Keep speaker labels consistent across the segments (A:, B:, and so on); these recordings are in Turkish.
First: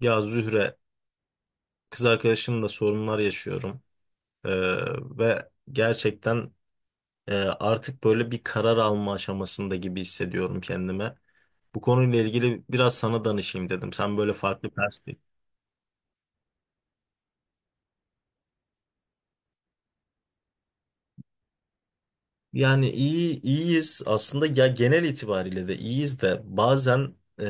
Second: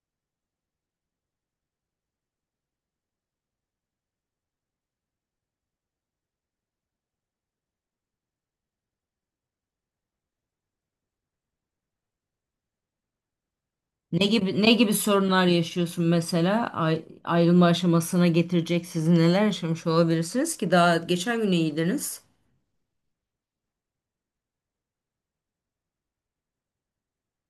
A: Ya Zühre, kız arkadaşımla sorunlar yaşıyorum. Ee, Ve gerçekten artık böyle bir karar alma aşamasında gibi hissediyorum kendime. Bu konuyla ilgili biraz sana danışayım dedim. Sen
B: Ne
A: böyle
B: gibi
A: farklı
B: ne gibi
A: perspektif.
B: sorunlar yaşıyorsun mesela? Ayrılma aşamasına getirecek sizi neler yaşamış olabilirsiniz ki daha geçen gün iyiydiniz.
A: Yani iyiyiz aslında, ya genel itibariyle de iyiyiz de bazen e,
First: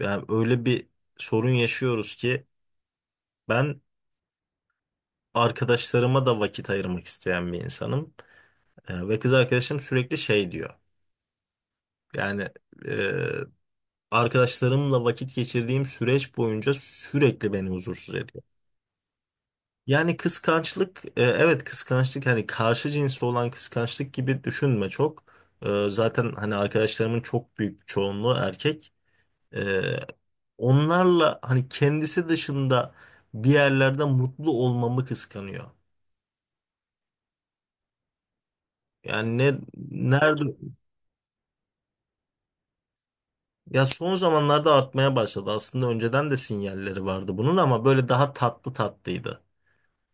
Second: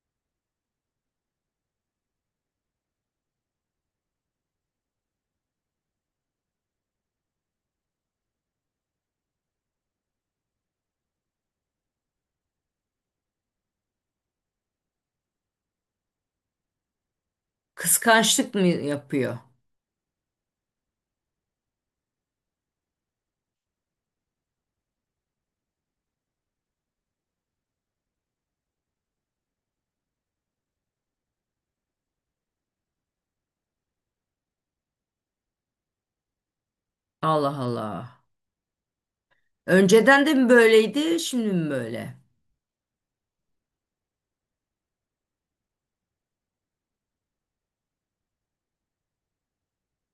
A: yani öyle bir sorun yaşıyoruz ki ben arkadaşlarıma da vakit ayırmak isteyen bir insanım. Ve kız arkadaşım sürekli şey diyor. Yani arkadaşlarımla vakit geçirdiğim süreç boyunca sürekli beni huzursuz ediyor.
B: Kıskançlık mı yapıyor?
A: Yani kıskançlık, evet kıskançlık, hani karşı cinsli olan kıskançlık gibi düşünme çok. Zaten hani arkadaşlarımın çok büyük çoğunluğu erkek. E, Onlarla hani kendisi dışında bir yerlerde mutlu olmamı kıskanıyor.
B: Allah Allah.
A: Yani ne
B: Önceden de mi
A: nerede,
B: böyleydi, şimdi mi böyle?
A: ya son zamanlarda artmaya başladı. Aslında önceden de sinyalleri vardı bunun ama böyle daha tatlı tatlıydı.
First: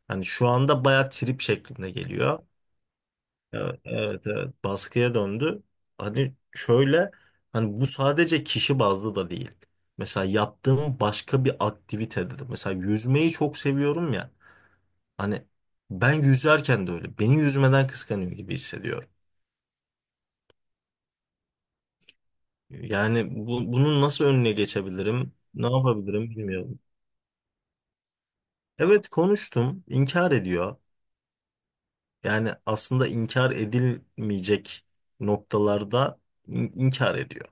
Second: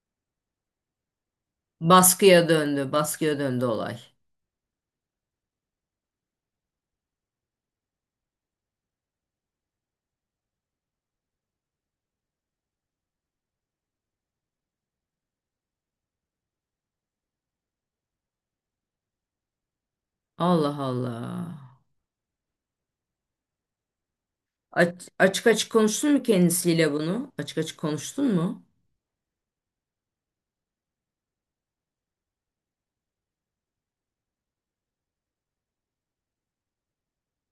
A: Hani şu anda bayağı trip şeklinde geliyor.
B: Baskıya döndü, baskıya döndü
A: Evet,
B: olay.
A: evet, evet. Baskıya döndü. Hani şöyle, hani bu sadece kişi bazlı da değil. Mesela yaptığım başka bir aktivite dedim. Mesela yüzmeyi çok seviyorum ya. Hani ben yüzerken de öyle. Beni yüzmeden kıskanıyor gibi hissediyorum.
B: Allah Allah.
A: Yani bunun nasıl önüne geçebilirim?
B: Açık
A: Ne
B: açık konuştun mu
A: yapabilirim bilmiyorum.
B: kendisiyle bunu? Açık açık konuştun mu?
A: Evet konuştum. İnkar ediyor. Yani aslında inkar edilmeyecek noktalarda inkar ediyor.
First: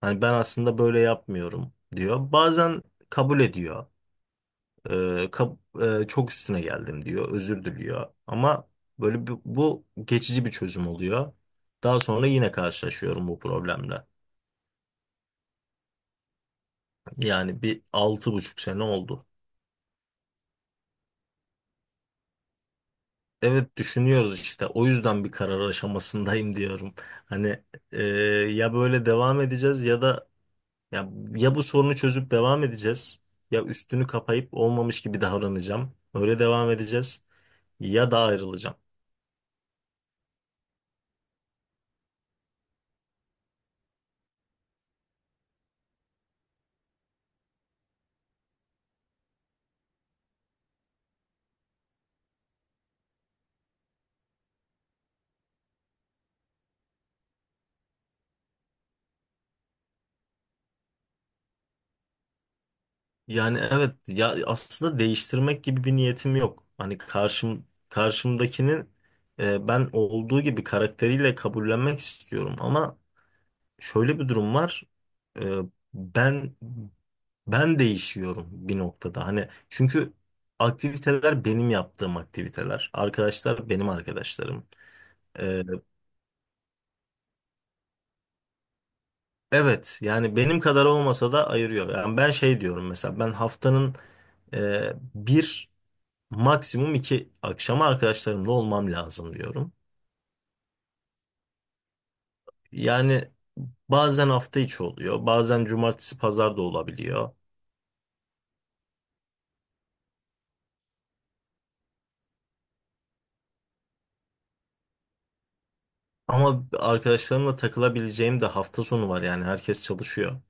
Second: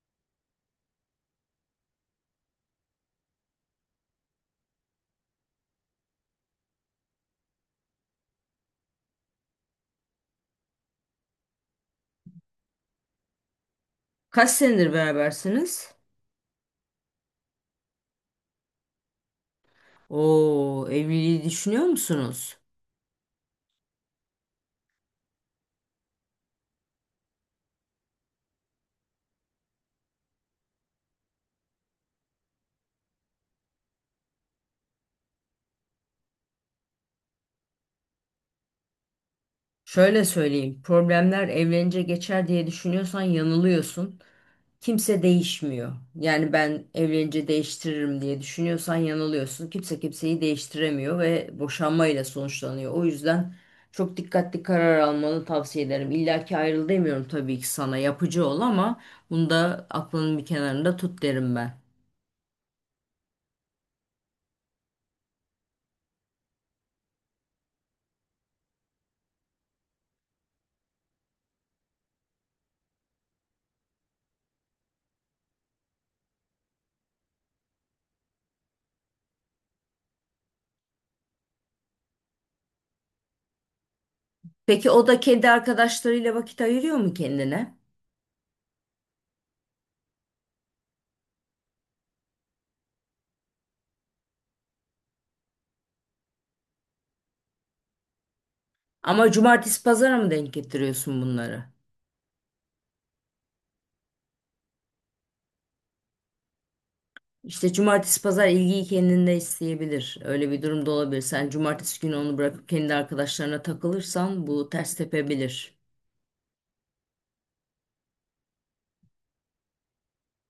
A: Hani ben aslında böyle yapmıyorum diyor. Bazen kabul ediyor. Ee, kab- Çok üstüne geldim diyor. Özür diliyor. Ama böyle bu geçici bir çözüm oluyor. Daha sonra yine karşılaşıyorum bu problemle.
B: Kaç senedir berabersiniz?
A: Yani bir 6,5 sene oldu.
B: Oo, evliliği düşünüyor musunuz?
A: Evet düşünüyoruz işte. O yüzden bir karar aşamasındayım diyorum. Hani e, ya böyle devam edeceğiz ya da Ya, ya bu sorunu çözüp devam edeceğiz. Ya üstünü kapayıp olmamış gibi davranacağım, öyle devam edeceğiz. Ya da ayrılacağım.
B: Şöyle söyleyeyim, problemler evlenince geçer diye düşünüyorsan yanılıyorsun. Kimse değişmiyor. Yani ben evlenince değiştiririm diye düşünüyorsan yanılıyorsun. Kimse kimseyi değiştiremiyor ve boşanmayla sonuçlanıyor. O yüzden çok dikkatli karar almanı tavsiye ederim. İlla ki ayrıl demiyorum tabii ki, sana yapıcı ol ama bunu da aklının bir kenarında tut derim ben.
A: Yani evet, ya aslında değiştirmek gibi bir niyetim yok. Hani karşımdakinin ben olduğu gibi karakteriyle kabullenmek istiyorum ama şöyle bir durum var. E, Ben değişiyorum bir noktada. Hani çünkü aktiviteler benim yaptığım aktiviteler. Arkadaşlar benim arkadaşlarım.
B: Peki o da kendi
A: E,
B: arkadaşlarıyla vakit ayırıyor mu kendine?
A: Evet yani benim kadar olmasa da ayırıyor. Yani ben şey diyorum, mesela ben haftanın bir, maksimum iki akşamı arkadaşlarımla olmam
B: Ama
A: lazım diyorum.
B: cumartesi pazara mı denk getiriyorsun bunları?
A: Yani bazen hafta içi oluyor, bazen cumartesi pazar da olabiliyor.
B: İşte cumartesi pazar ilgiyi kendinde isteyebilir. Öyle bir durumda olabilir. Sen cumartesi günü onu bırakıp kendi arkadaşlarına takılırsan bu ters tepebilir.
A: Ama arkadaşlarımla takılabileceğim de hafta sonu var yani, herkes çalışıyor.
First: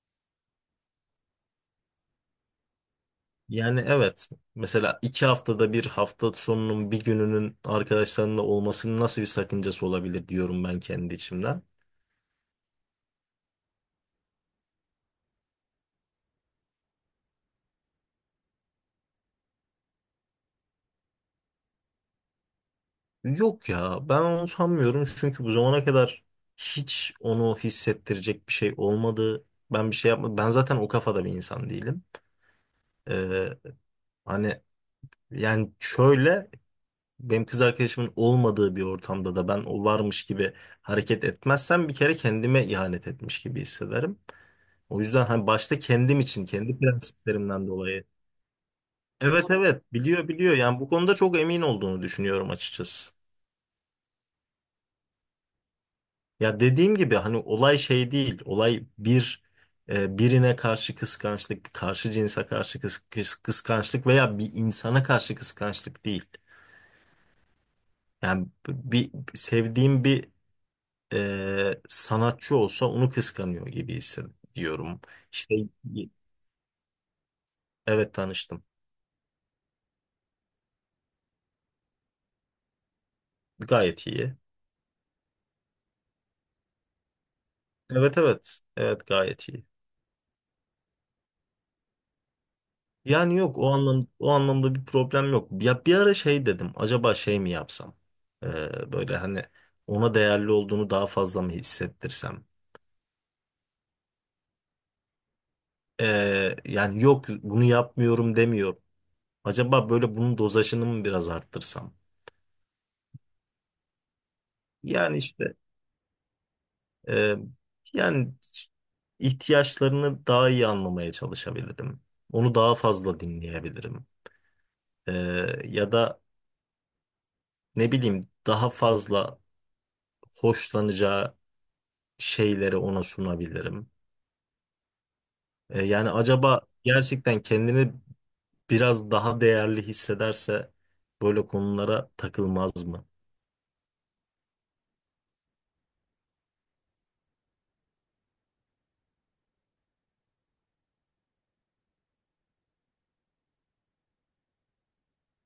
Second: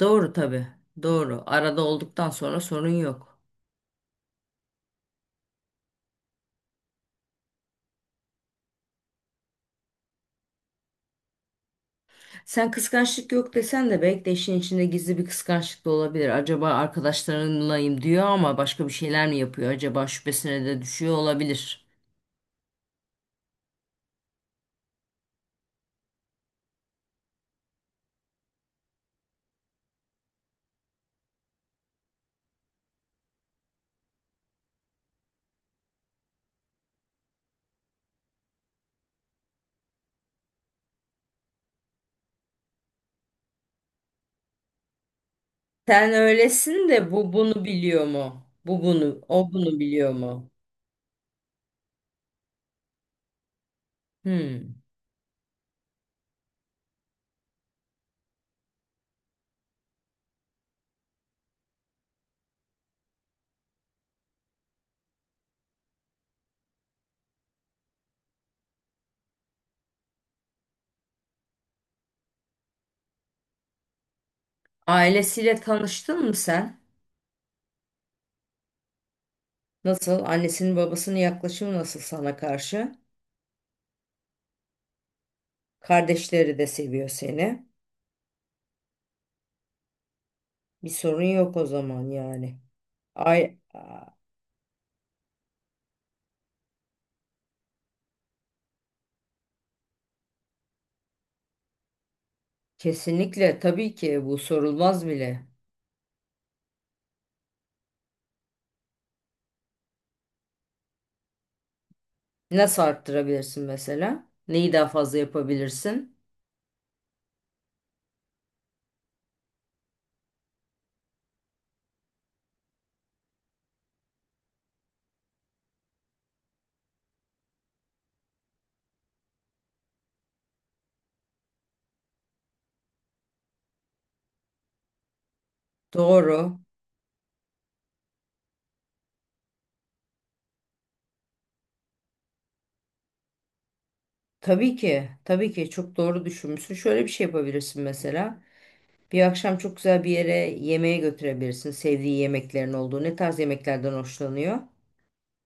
B: Doğru tabii. Doğru. Arada olduktan sonra sorun yok.
A: Yani evet, mesela 2 haftada 1 hafta sonunun bir gününün arkadaşlarımla olmasının nasıl bir sakıncası olabilir diyorum ben kendi içimden.
B: Sen kıskançlık yok desen de belki de işin içinde gizli bir kıskançlık da olabilir. Acaba arkadaşlarınlayım diyor ama başka bir şeyler mi yapıyor? Acaba şüphesine de düşüyor olabilir.
A: Yok ya, ben onu sanmıyorum çünkü bu zamana kadar hiç onu hissettirecek bir şey olmadı. Ben bir şey yapmadım. Ben zaten o kafada bir insan değilim. Ee, Hani yani şöyle, benim kız arkadaşımın olmadığı bir ortamda da ben o varmış gibi hareket etmezsem bir kere kendime ihanet etmiş gibi hissederim. O yüzden hani başta
B: Sen
A: kendim için, kendi
B: öylesin de bu bunu
A: prensiplerimden dolayı.
B: biliyor mu?
A: Evet
B: O bunu
A: evet,
B: biliyor
A: biliyor
B: mu?
A: biliyor yani, bu konuda çok emin olduğunu düşünüyorum açıkçası.
B: Hmm.
A: Ya dediğim gibi hani olay şey değil. Olay bir birine karşı kıskançlık, bir karşı cinse karşı kıskançlık veya bir insana karşı kıskançlık değil. Yani bir sevdiğim bir sanatçı olsa onu kıskanıyor gibi hissediyorum. İşte
B: Ailesiyle tanıştın mı sen?
A: evet, tanıştım.
B: Nasıl? Annesinin babasının yaklaşımı nasıl sana karşı?
A: Gayet iyi.
B: Kardeşleri de seviyor seni.
A: Evet evet. Evet gayet iyi.
B: Bir sorun yok o zaman yani.
A: Yani
B: Ay
A: yok,
B: a-
A: o anlamda bir problem yok. Ya bir ara şey dedim. Acaba şey mi yapsam? Böyle hani ona değerli olduğunu daha fazla mı hissettirsem?
B: Kesinlikle tabii ki, bu sorulmaz bile.
A: Yani yok, bunu yapmıyorum demiyorum. Acaba böyle bunun dozajını mı biraz arttırsam?
B: Nasıl arttırabilirsin mesela? Neyi daha
A: Yani
B: fazla
A: işte
B: yapabilirsin?
A: e, yani ihtiyaçlarını daha iyi anlamaya çalışabilirim. Onu daha fazla dinleyebilirim. Ee, Ya da ne bileyim, daha fazla hoşlanacağı şeyleri ona sunabilirim? Yani
B: Doğru.
A: acaba gerçekten kendini biraz daha değerli hissederse böyle konulara takılmaz mı?
B: Tabii ki. Tabii ki çok doğru düşünmüşsün. Şöyle bir şey yapabilirsin mesela. Bir akşam çok güzel bir yere yemeğe götürebilirsin. Sevdiği yemeklerin olduğu. Ne tarz yemeklerden hoşlanıyor?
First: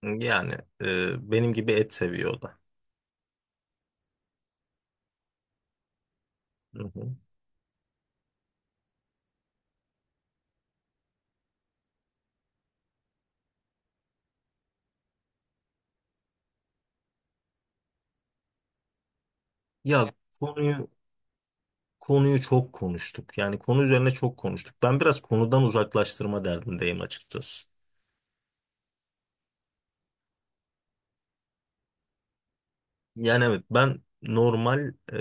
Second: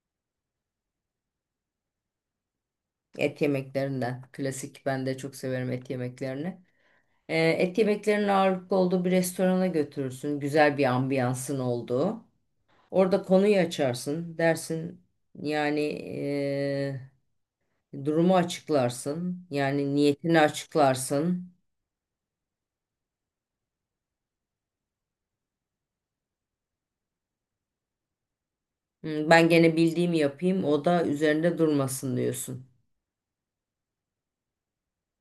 A: Yani benim gibi et seviyor o da.
B: Et yemeklerinden. Klasik, ben de çok severim et yemeklerini.
A: Hı hı.
B: Et yemeklerinin ağırlıklı olduğu bir restorana götürürsün. Güzel bir ambiyansın olduğu. Orada konuyu açarsın. Dersin yani, durumu açıklarsın. Yani
A: Ya
B: niyetini
A: konuyu
B: açıklarsın.
A: konuyu çok konuştuk. Yani konu üzerine çok konuştuk. Ben biraz konudan uzaklaştırma derdindeyim açıkçası.
B: "Hmm, ben gene bildiğimi yapayım o da üzerinde durmasın" diyorsun.
A: Yani evet, ben normal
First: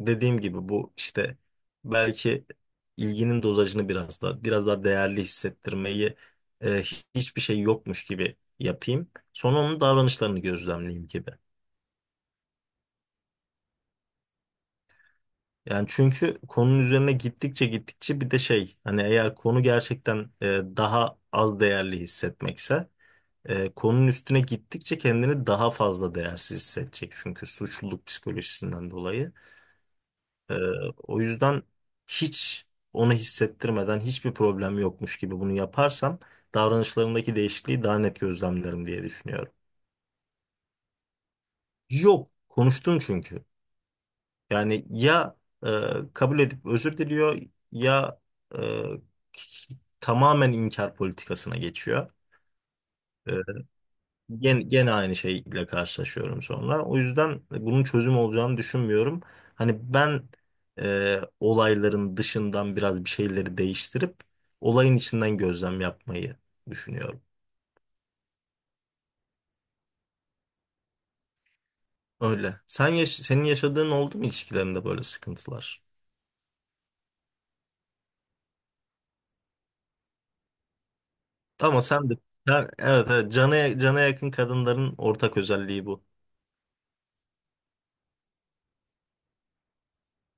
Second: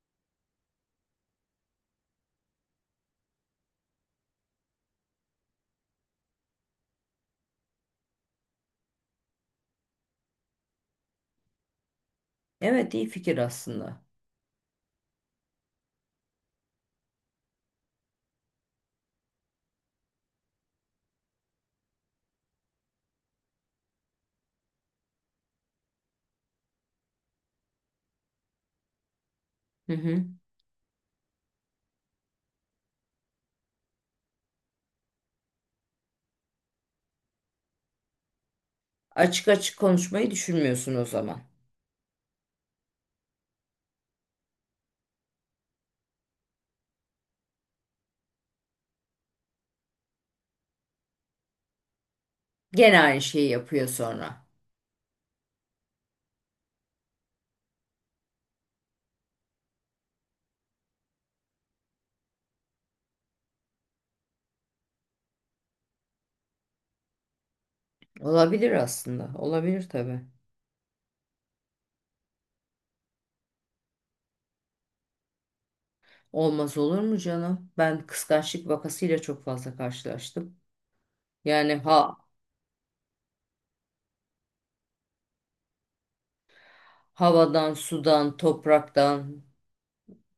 A: dediğim gibi bu işte belki ilginin dozajını biraz daha değerli hissettirmeyi e, hiçbir şey yokmuş gibi yapayım. Sonra onun davranışlarını gözlemleyeyim gibi.
B: Evet, iyi fikir aslında.
A: Yani çünkü konunun üzerine gittikçe gittikçe bir de şey, hani eğer konu gerçekten daha az değerli hissetmekse konunun üstüne gittikçe kendini daha fazla değersiz hissedecek. Çünkü suçluluk psikolojisinden dolayı.
B: Hı hı.
A: Ee, O yüzden hiç onu hissettirmeden, hiçbir problem yokmuş gibi bunu yaparsam davranışlarındaki değişikliği daha net gözlemlerim diye
B: Açık
A: düşünüyorum.
B: açık konuşmayı düşünmüyorsun o zaman.
A: Yok, konuştum çünkü. Yani ya e, kabul edip özür diliyor ya e, tamamen inkar politikasına geçiyor.
B: Gene aynı şeyi
A: E,
B: yapıyor sonra.
A: Gene aynı şeyle karşılaşıyorum sonra. O yüzden bunun çözüm olacağını düşünmüyorum. Hani ben olayların dışından biraz bir şeyleri değiştirip olayın içinden gözlem yapmayı düşünüyorum.
B: Olabilir aslında. Olabilir tabii.
A: Öyle. Senin yaşadığın oldu mu ilişkilerinde, böyle sıkıntılar?
B: Olmaz olur mu canım? Ben kıskançlık vakasıyla çok fazla karşılaştım. Yani
A: Ama sen de
B: ha
A: Ha, evet, evet, cana, cana yakın kadınların ortak özelliği bu.
B: havadan, sudan, topraktan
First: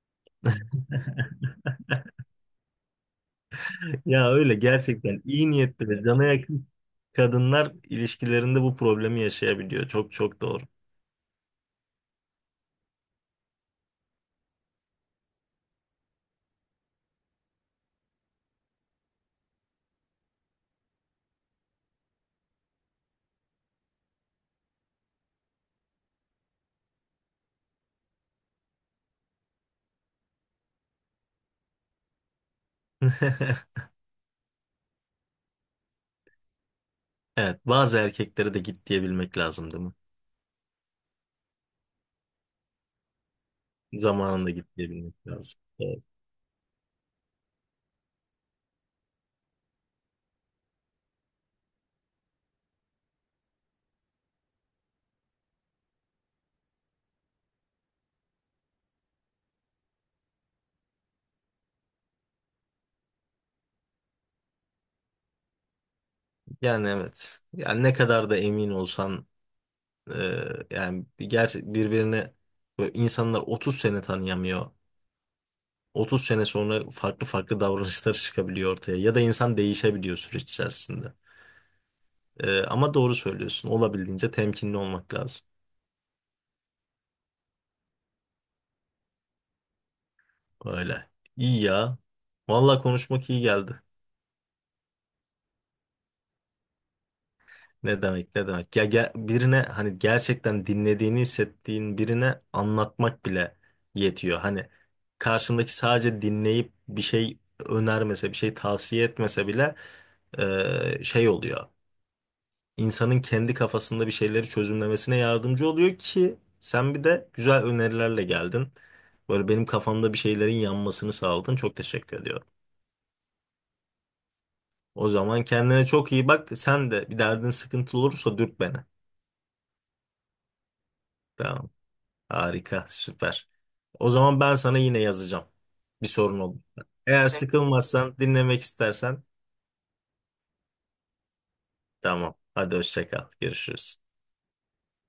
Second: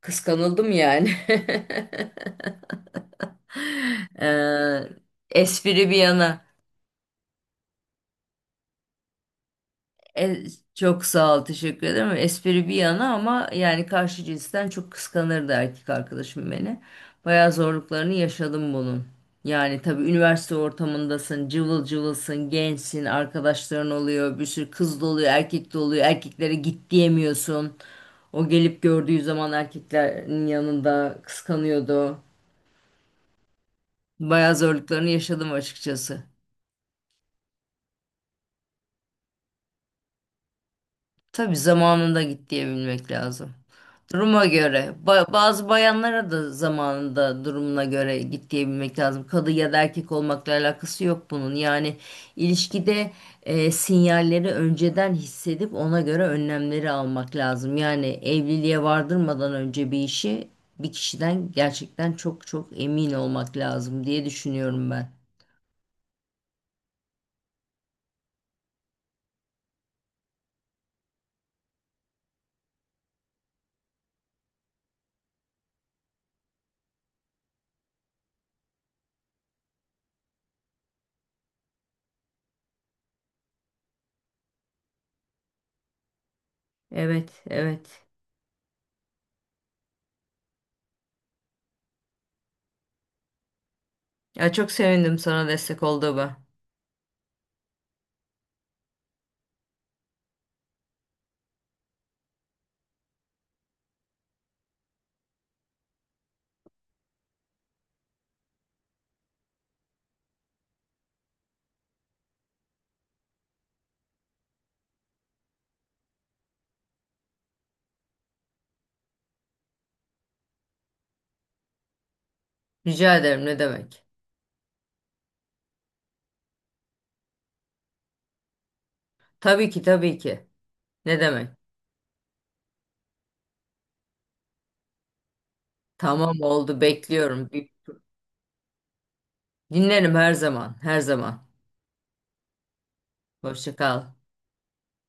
B: kıskanıldım yani.
A: Ya öyle,
B: Ee,
A: gerçekten iyi
B: Espri
A: niyetli
B: bir
A: ve cana
B: yana.
A: yakın kadınlar ilişkilerinde bu problemi yaşayabiliyor. Çok
B: E,
A: çok doğru.
B: Çok sağ ol, teşekkür ederim. Espri bir yana ama yani karşı cinsten çok kıskanırdı erkek arkadaşım beni. Bayağı zorluklarını yaşadım bunun. Yani tabii üniversite ortamındasın, cıvıl cıvılsın, gençsin, arkadaşların oluyor, bir sürü kız da oluyor, erkek de oluyor. Erkeklere git diyemiyorsun. O gelip gördüğü zaman erkeklerin yanında kıskanıyordu. Bayağı zorluklarını yaşadım açıkçası.
A: Evet, bazı erkeklere de git diyebilmek lazım değil mi?
B: Tabii zamanında git diyebilmek lazım. Duruma
A: Zamanında git
B: göre.
A: diyebilmek lazım.
B: Bazı
A: Evet.
B: bayanlara da zamanında durumuna göre git diyebilmek lazım. Kadın ya da erkek olmakla alakası yok bunun. Yani ilişkide sinyalleri önceden hissedip ona göre önlemleri almak lazım. Yani evliliğe vardırmadan önce bir işi bir kişiden gerçekten çok çok emin olmak lazım diye düşünüyorum ben.
A: Yani evet. Yani ne kadar da emin olsan e, yani bir gerçek birbirine böyle, insanlar 30 sene tanıyamıyor. 30 sene sonra farklı farklı davranışlar çıkabiliyor ortaya ya da insan değişebiliyor süreç içerisinde. Ama doğru söylüyorsun. Olabildiğince temkinli olmak lazım.
B: Evet, evet.
A: Öyle. İyi ya. Vallahi konuşmak iyi geldi.
B: Ya çok sevindim sana destek olduğuma.
A: Ne demek, ne demek? Ya, birine hani gerçekten dinlediğini hissettiğin birine anlatmak bile yetiyor. Hani karşındaki sadece dinleyip bir şey önermese, bir şey tavsiye etmese bile şey oluyor. İnsanın kendi kafasında bir şeyleri çözümlemesine yardımcı oluyor ki sen bir de güzel önerilerle geldin. Böyle benim kafamda bir şeylerin yanmasını sağladın. Çok teşekkür ediyorum.
B: Rica ederim, ne demek.
A: O zaman kendine çok iyi bak. Sen de bir derdin, sıkıntı olursa dürt beni.
B: Tabii ki, tabii ki. Ne demek?
A: Tamam. Harika, süper. O zaman ben sana yine yazacağım. Bir sorun
B: Tamam,
A: oldu.
B: oldu,
A: Eğer
B: bekliyorum. Bir-
A: sıkılmazsan, dinlemek istersen
B: dinlerim her zaman, her zaman.
A: tamam. Hadi hoşça kal.
B: Hoşça
A: Görüşürüz.
B: kal.